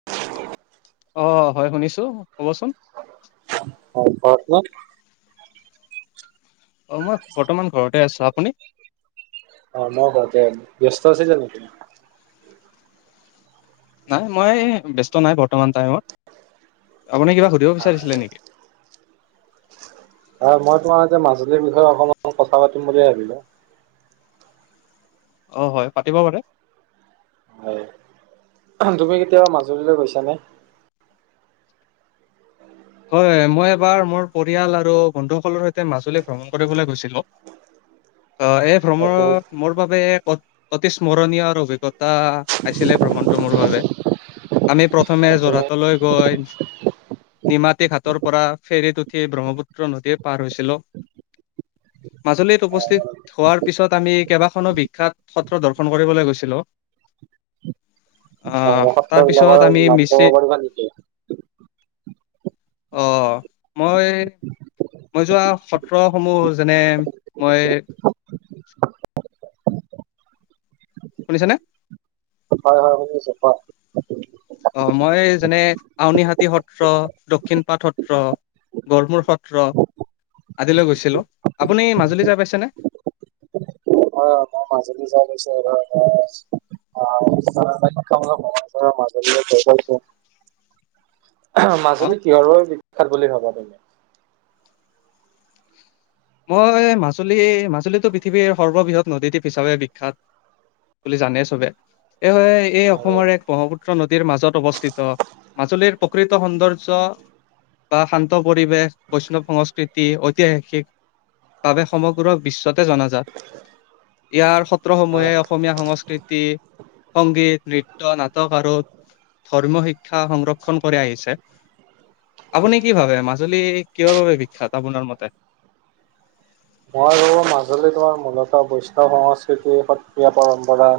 [unintelligible] অ', হয় শুনিছো ক'ব চোন। হয় কওঁক চোন। অ', মই বৰ্তমান ঘৰতে আছো। আপুনি? অ', ময়ো ঘৰতে, ব্যস্ত আছে জানো আপুনি? নাই মই এই ব্যস্ত নাই বৰ্তমান টাইমত। আপুনি কিবা সুধিব বিচাৰিছিলে নেকি? অ, মই তোমাৰ এতিয়া মাজুলীৰ বিষয়ে অকমান কথা পাতিম বুলি ভাবিলোঁ। অ, হয়, পাতিব পাৰে। হয়, তুমি কেতিয়াবা মাজুলীলে গৈছানে? হয়, মই এবাৰ মোৰ পৰিয়াল আৰু বন্ধুসকলৰ সৈতে মাজুলী ভ্ৰমণ কৰিবলে গৈছিলোঁ। অ', এই ভ্ৰমণ অ', তুমি মোৰ বাবে এক অত অতি স্মৰণীয় অভিজ্ঞতা আছিলে ভ্ৰমণ টো মোৰ বাবে। আমি প্ৰথমে অ', তুমি যোৰহাটলৈ গৈ নিমাতী ঘাটৰ পৰা ফেৰীত উঠি ব্ৰহ্মপুত্ৰ নদীয়ে পাৰ হৈছিলো। মাজুলীত উপস্থিত হোৱাৰ পিছত আমি কেইবাখনো বিখ্যাত সত্ৰ দৰ্শন কৰিবলৈ গৈছিলোঁ। অ', সত্ৰ বিলাকৰ তাৰপিছত আমি মিছি [unintelligible] অ', মই মই যোৱা সত্ৰসমূহ যেনে, মই শুনিছানে? হয় হয় শুনিছে কওঁক। অ', মই যেনে আউনিহাতী সত্ৰ, দক্ষিণপাট সত্ৰ গঁড়মূৰ সত্ৰ আদিলৈ গৈছিলো। আপুনি মাজুলী যাই পাইছেনে? অ', মাজুলী যাই পাইছোঁ আৰু ধৰা মই [unintelligible] [inaudible] [unintelligible] অ মাজুলী কিহৰ বাবে বিখ্যাত বুলি ভাবা তুমি? মই মাজুলী মাজুলীটো পৃথিৱীৰ সৰ্ববৃহৎ নদীদ্বীপ হিচাপে বিখ্যাত বুলি জানে চবে। এই এই অসমৰ এক আৰু ব্ৰহ্মপুত্ৰ নদীৰ মাজত অৱস্থিত। মাজুলীৰ প্ৰকৃত সৌন্দৰ্য বা শান্ত পৰিৱেশ বৈষ্ণৱ সংস্কৃতি ঐতিহাসিক বাবে সমগ্ৰ বিশ্বতে জনাজাত। ইয়াৰ সত্ৰসমূহে অসমীয়া সংস্কৃতি সংগীত, নৃত্য, নাটক আৰু ধৰ্ম শিক্ষা সংৰক্ষণ কৰি আহিছে। আপুনি কি ভাবে মাজুলী কিহৰ বাবে বিখ্যাত আপোনাৰ মতে। মই আৰু মাজুলী তোমাৰ মূলতঃ বৈষ্ণৱ সংস্কৃতি সত্ৰীয়া পৰম্পৰা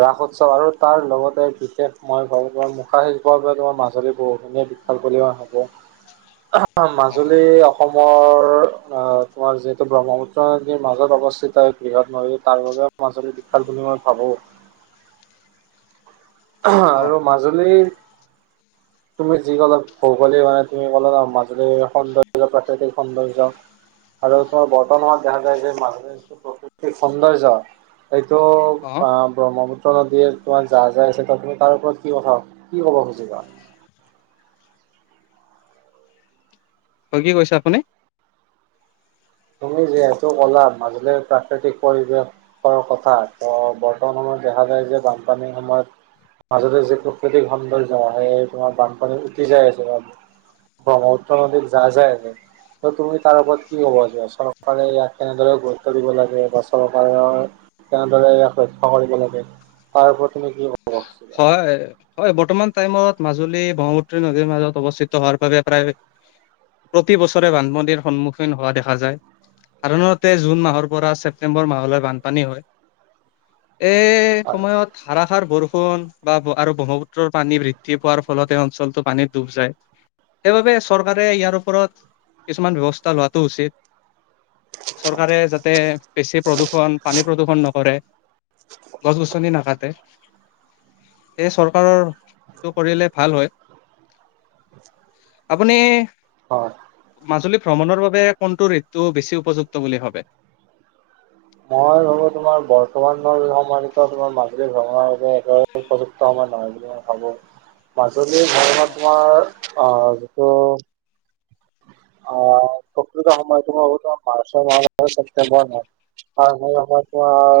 ৰাস উৎসৱ আৰু তাৰ লগতে বিশেষ মই ভাবো তোমাৰ মুখা শিল্প বাবে তোমাৰ মাজুলী বহু গুণে বিখ্যা [unintelligible] [inaudible] অ', মাজুলী অসমৰ অ', তোমাৰ যি ত, ব্ৰহ্মপুত্ৰৰ নদীৰ মাজত অৱস্থিত, এক বৃহৎ নদী তাৰ বাবেও মাজুলী বিশাল বুলি মই ভাবো। আহ অ', আৰু মাজুলীৰ তুমি যি ক'লা ভৌগলিক মানে তুমি ক'লা [unintelligible] মাজুলীৰ সৌন্দৰ্য্য প্ৰাকৃতিক সৌন্দৰ্য্য আৰু তোমাৰ বৰ্তমান সময়ত দেখা যায় যে মানুহে যিটো প্ৰাকৃতিক সৌন্দৰ্য এইটো অ' অ ব্ৰহ্মপুত্ৰ নদীৰ তোমাৰ যাহা যাই আছে ত তুমি তাৰ ওপৰত কি কথা কি ক'ব খুজিবা। অ কি কৈছে আপুনি। তুমি যিহেতু কলা মাজুলীৰ প্ৰাকৃতিক পৰিৱেশ কথা ত' বৰ্তমান সময়ত দেখা যায় যে বানপানীৰ সময়ত মাজতে যি প্ৰাকৃতিক সৌন্দৰ্য সেই তোমাৰ বানপানীত উটি যায় আছে ন'। ব্ৰহ্মপুত্ৰৰ নদীত যায়, যায় আছে, ত তুমি তাৰ ওপৰত কি ক'ব যোৱা। চৰকাৰে ইয়াক কেনেদৰে গুৰুত্ব দিব লাগে বা চৰকাৰৰ কেনেদৰে ইয়াক ৰক্ষা কৰিব লাগে তাৰ প্ৰতি তুমি কি কব [unintelligible] হয়, হয়, বৰ্তমান টাইমত মাজুলী ব্ৰহ্মপুত্ৰ নদীৰ মাজত অৱস্থিত হোৱাৰ বাবে প্ৰায় প্ৰতি বছৰে বানপানীৰ সন্মুখীন হোৱা দেখা যায়। সাধাৰণতে জুন মাহৰ পৰা ছেপ্টেম্বৰ মাহলৈ বানপানী হয়। এ হয়, সময়ত ধাৰাসাৰ বৰষ পোন বা আৰু ব্ৰহ্মপুত্ৰৰ পানী বৃদ্ধি পোৱাৰ ফলত এই অঞ্চলটো পানীত ডুব যায়। সেইবাবে চৰকাৰে ইয়াৰ ওপৰত কিছুমান ব্যৱস্থা লোৱাটো উচিত। চৰকাৰে যাতে বেছি প্ৰদূষণ, পানী প্ৰদূষণ নকৰে। গছ-গছনি নাকাটে। চৰকাৰৰ সেইটো কৰিলে ভাল হয়। আপুনি হয়। মাজুলী ভ্ৰমণৰ বাবে কোনটো ঋতু বেছি উপযুক্ত বুলি ভাবে? মই ভাবো তোমাৰ বৰ্তমান [unintelligible] তোমাৰ মাজুলী ভ্ৰমণৰ বাবে একে উপযুক্ত সময় নহয় বুলি মই ভাবোঁ। [inaudible] মাজুলীৰ [unintelligible] অ, তোমাৰ, আঁ যিটো অ' ক [unintelligible] মাৰ্চৰ মাহৰ পৰা ছেপ্টেম্বৰ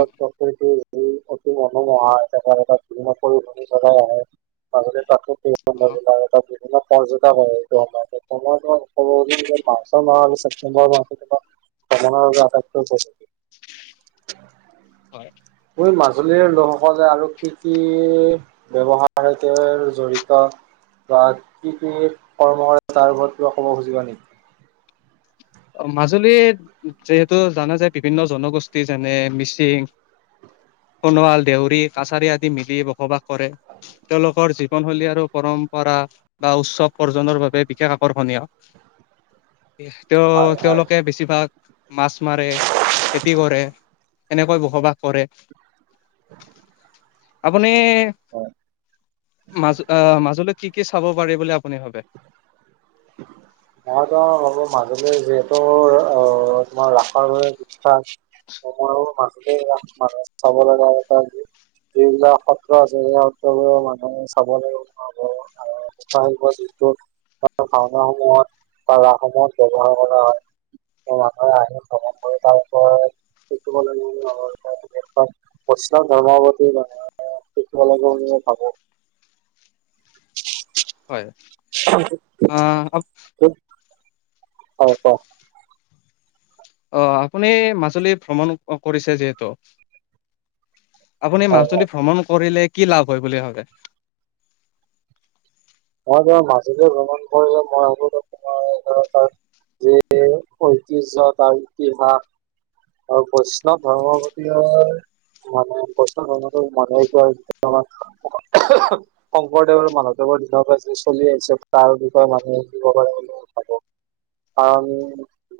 অ, [unintelligible] অ, [unintelligible] [inaudible] [unintelligible] আটাতকৈ [unintelligible] হয়। মই মাজুলীৰ লোকসকলে আৰু কি কি ব্যৱসায়ৰ সৈতে জড়িত তাত কি কি কৰ্ম হয় তাৰ ওপৰত কিবা ক'ব খুজিবা নি? অ, মাজুলীত যিহেতু জানা যে বিভিন্ন জনগোষ্ঠী যেনে মিছিং সোণোৱাল, দেউৰী, কাছাৰী আদি মিলি বসবাস কৰে। তেওঁলোকৰ জীৱনশৈলী আৰু পৰম্পৰা বা উৎসৱ পৰ্জনৰ বাবে বিশেষ আকৰ্ষণীয়। এহ হয় তেওঁ হয়। তেওঁলোকে বেছিভাগ মাছ মাৰে, খেতি কৰে। এনেকৈ বসবাস কৰে। [unintelligible] আপুনি, অ মাজ আহ মাজুলীত কি কি চাব পাৰি বুলি আপুনি ভাবে? [inaudible] মইতো ভাবো মাজুল যিহেতু অ ৰসৰ দৰে বিখ্যাত তোমাৰ ৰাসাৰ দৰে [unintelligible] চাব লগ যি যবিলাক সত্ৰ আছে সেই সত্ৰবোৰৰ মানুহে চাব লাগিব। [unintelligible] যি টো, খাওনা সমূহত বা ৰাসসমূহত ব্যৱহাৰ কৰা হয়। মানুহে আইন গ্ৰহন কৰে তাৰ পাছত [unintelligible] সটো মানে মুছলাম ধৰ্মৱান শিকিব লাগিব বুলি মই ভাবো। হয় আ অ কওক অ আপুনি মাজুলী ভ্ৰমণ কৰিছে যিহেতু, আপুনি হয় হয় মাছজনদি ভ্ৰমণ কৰিলে কি লাভ হয় বুলি ভাবে। মই ব মাজুল ভ্ৰমণ কৰিলো মই হলো তোমাৰ ঘ যি অতিয্য আৰু ইতিহাস আৰু বৈষ্ণৱ ধৰ্মৱত [unintelligible] শংকৰদেৱৰ আৰু মাধৱদেৱৰ তিথি চলি আহিছে তাৰ বিষয়ে মানুহে দিব পাৰে বুলি ভাবো কাৰণ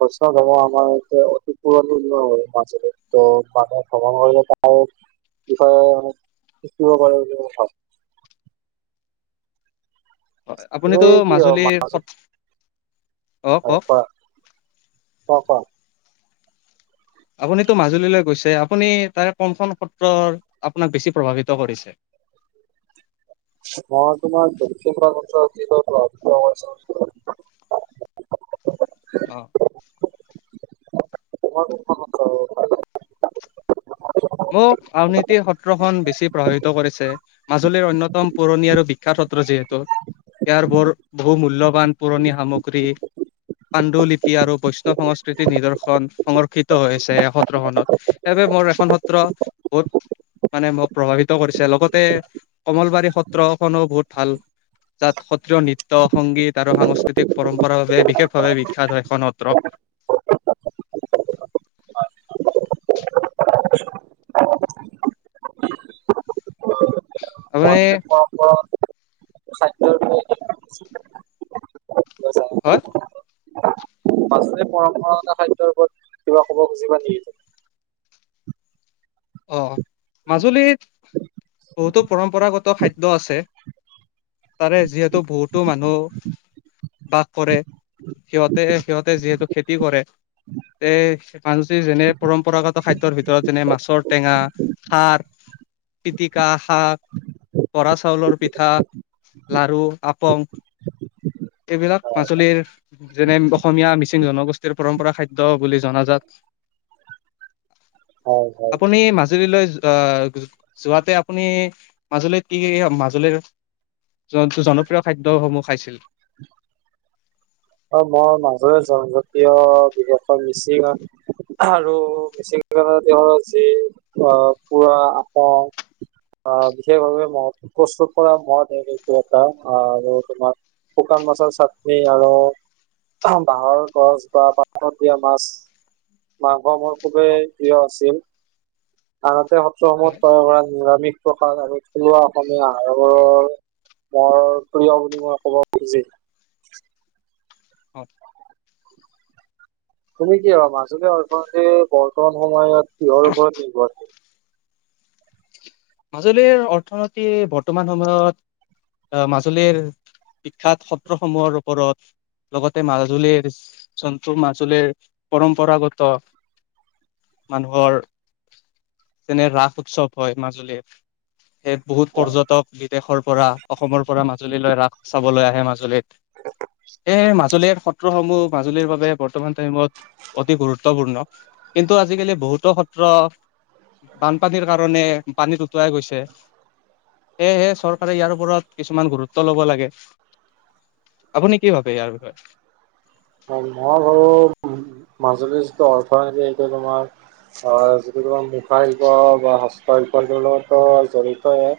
বৈষ্ণৱ ধৰ্ম আমাৰ ইতে অতি পুৰণি ন মাজৰে ম ভ্ৰমণলে। বিষয়ে শিকিব পাৰে বুলি মই ভাবো। হয় আপুনিতো মাজুলীৰ সত্ৰ [unintelligible] অ কোৱা। অ ক। আপুনিতো মাজুলীলৈ গৈছে আপুনি তাৰে কোনখন সত্ৰৰ আপোনাক বেছি প্ৰভাৱিত কৰিছে। মই তোমাৰ অ [unintelligible] [unintelligible] মোক আনীতি সত্ৰখন বেছি প্ৰভাৱিত কৰিছে মাজুলীৰ অন্যতম পুৰণি আৰু বি শিক্ষ সত্ৰ যিহেতু ইয়াৰ বৰ বহু মূল্যবান পুৰণি সামগ্ৰী পাণ্ড লিপি আৰু বৈষ্ণৱ সংস্কৃতিৰ নিদৰ্শন সংৰক্ষিত হৈ আছে এই সত্ৰখনত। সেই বাবে মোৰ এখন সত্ৰ বত মানে মোক প্ৰভাৱিত কৰিছে লগতে কমলবাৰী সত্ৰখনো বহুত ভাল। তাত সত্ৰীয় নৃত্য সংগীত আৰু সাংস্কৃতিক পৰম্পৰাৰ বাবে বিশেষভাৱে বিখ্যাত হয় এখন সত্ৰ। আপুনি [unintelligible] হয়। পচৰে পৰম্পৰাগত খাদ্যৰ ওপৰত কিবা ক'ব খুজিবা নেকি। অ মাজুলীত বহুতো পৰম্পৰাগত খাদ্য আছে। তাৰে যিহেতু বহুতো মানুহ, বাস কৰে সিহঁতে সিহঁতে যিহেতু খেতি কৰে। তে মানুহজি যেনে পৰম্পৰাগত খাদ্যৰ ভিতৰত যেনে মাছৰ টেঙা সাৰ পিতিকা শাক, বৰা চাউলৰ পিঠা লাৰু আপং। সেইবিলাক মাজুলীৰ যেনে অসমীয়া মিচিং জনগোষ্ঠীৰ পৰম্পৰা খাদ্য বুলি জনাজাত। হয় হয় আপুনি মাজুলীলৈ আহ যোৱাতে আপুনি, মাজুলীত কি মাজুলীৰ জোনটো জনপ্ৰিয় খাদ্যসমূহ খাইছিল। অ', মই মাজৰে জনজাতীয় বিদেশৰ মিচিংত। আৰু মিচিং [unintelligible] তেওঁৰ যি অ', পুৰা আপং আহ, বিশেষভাৱে মদ, প্ৰস্তুত মদ কৰা মদ এইটো এটা আৰু তোমাৰ শুকান মাছৰ চাটনি আৰু বাহৰ গছ বা পাতত দিয়া মাছ। মাংস মোৰ খুবেই অ প্ৰিয় আছিল, আনহাতে সত্ৰসমূহৰ হয় পৰা নিৰামিষ। প্ৰসাদ আৰু থলুৱা অসমীয়া আহাৰৰ বোৰ, মোৰ প্ৰিয় বুলি মই ক'ব খুজি। অ'। তুমি কি ভাবা, মাজুলী অৰ্থ যে বৰ্তমান সময়ত কিহৰ ওপৰত নিৰ্ভৰ? মাজুলীৰ অৰ্থতিৰ বৰ্তমান সময়ত আহ, মাজুলীৰ, বিখ্যাত সত্ৰসমূহৰ ওপৰত লগতে মাজুলীৰ, জোনটো মাজুলীৰ পৰম্পৰাগত মানুহৰ যেনে ৰাস উৎসৱ হয় মাজুলীৰ। সেই বহুত অ- পৰ্যটক বিদেশৰ পৰা, অসমৰ পৰা মাজুলীলৈ ৰাস চাবলে আহে মাজুলীত। [inaudible] এই মাজুলীৰ সত্ৰসমূহ মাজুলীৰ বাবে বৰ্তমান টাইমত অতি গুৰুত্বপূৰ্ণ। কিন্তু আজিকালি বহুতো সত্ৰ বানপানীৰ কাৰণে পানীত উটুৱাই গৈছে। সেয়েহে চৰকাৰে ইয়াৰ ওপৰত কিছুমান গুৰুত্ব ল'ব লাগে। আপুনি কি ভাবে, ইয়াৰ বিষয়ে? মই ভাৰো, মাজুলীৰ যিটো অৰ্থনীতি সেইটো তোমাৰ হয়, যিটো তোমাৰ মুখা শিল্প বা হস্ত শিল্পৰ লগত জৰিতয়ে।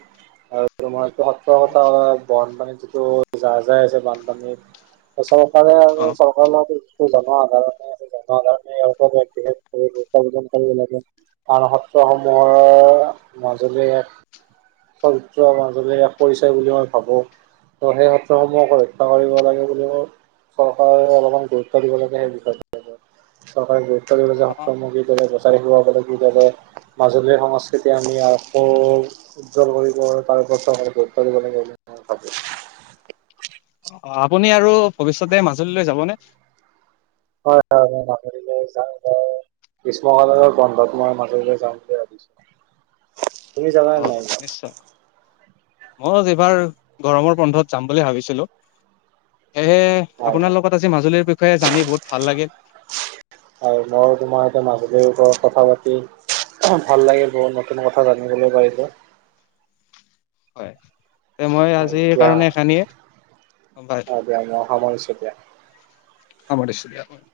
হয়, [unintelligible] সঁচা কথা অ বানপানীত যিটো যাৰ যায় আছে বানপানী, চৰকাৰে আৰু চৰ [unintelligible] আনা সত্ৰসমূহৰ মাজুলীয়ে চ'মাজুলীৰ এক পৰিচয় বুলি মই ভাবো। ত' সেই সত্ৰসমূহক পৰীক্ষা কৰিব লাগে বুলিও, চৰকাৰে অলপ মান গুৰুত্ব দিব লাগে সেই বিষয়টো ওপৰত, চৰকাৰে গুৰুত্ব অ অ দিব [unintelligible] [unintelligible] মাজুলীৰ সংস্কৃতি আমি আকৌ উজ্জ্বল কৰিব তাৰপাছতো গুৰুত্ব দিব লাগে বুলি মই ভাবো। অ', আপুনি আৰু ভৱিষ্যতে মাজুলীলৈ যাবনে? হয়, হয়। মই মাজুলীলৈ যাম বাৰু। গিষ্মকালীন বন্ধত মই মাজুললৈ যাম বুলি ভাবিছো। অ', নিশ্চয়। ময়ো এবাৰ গৰমৰ বন্ধত যাম বুলি ভাবিছিলো, সেই হয় আপোনাৰ হয়। লগত আজি মাজুলীৰ বিষয়ে জানি বহুত ভাল লাগিল। আৰু মই তোমাৰ এটা মাজুলীৰ ওপৰত কথা পাতি ভাল লাগিল বহুত নতুন কথা জানিবলৈ পাৰিলো। হয়। মই হয় দিয়া, আজিৰকাৰণে এইখিনিয়ে বাই। অ' দিয়া মই সামৰিছো দিয়া। হব‌ [unintelligible] দিছো দে।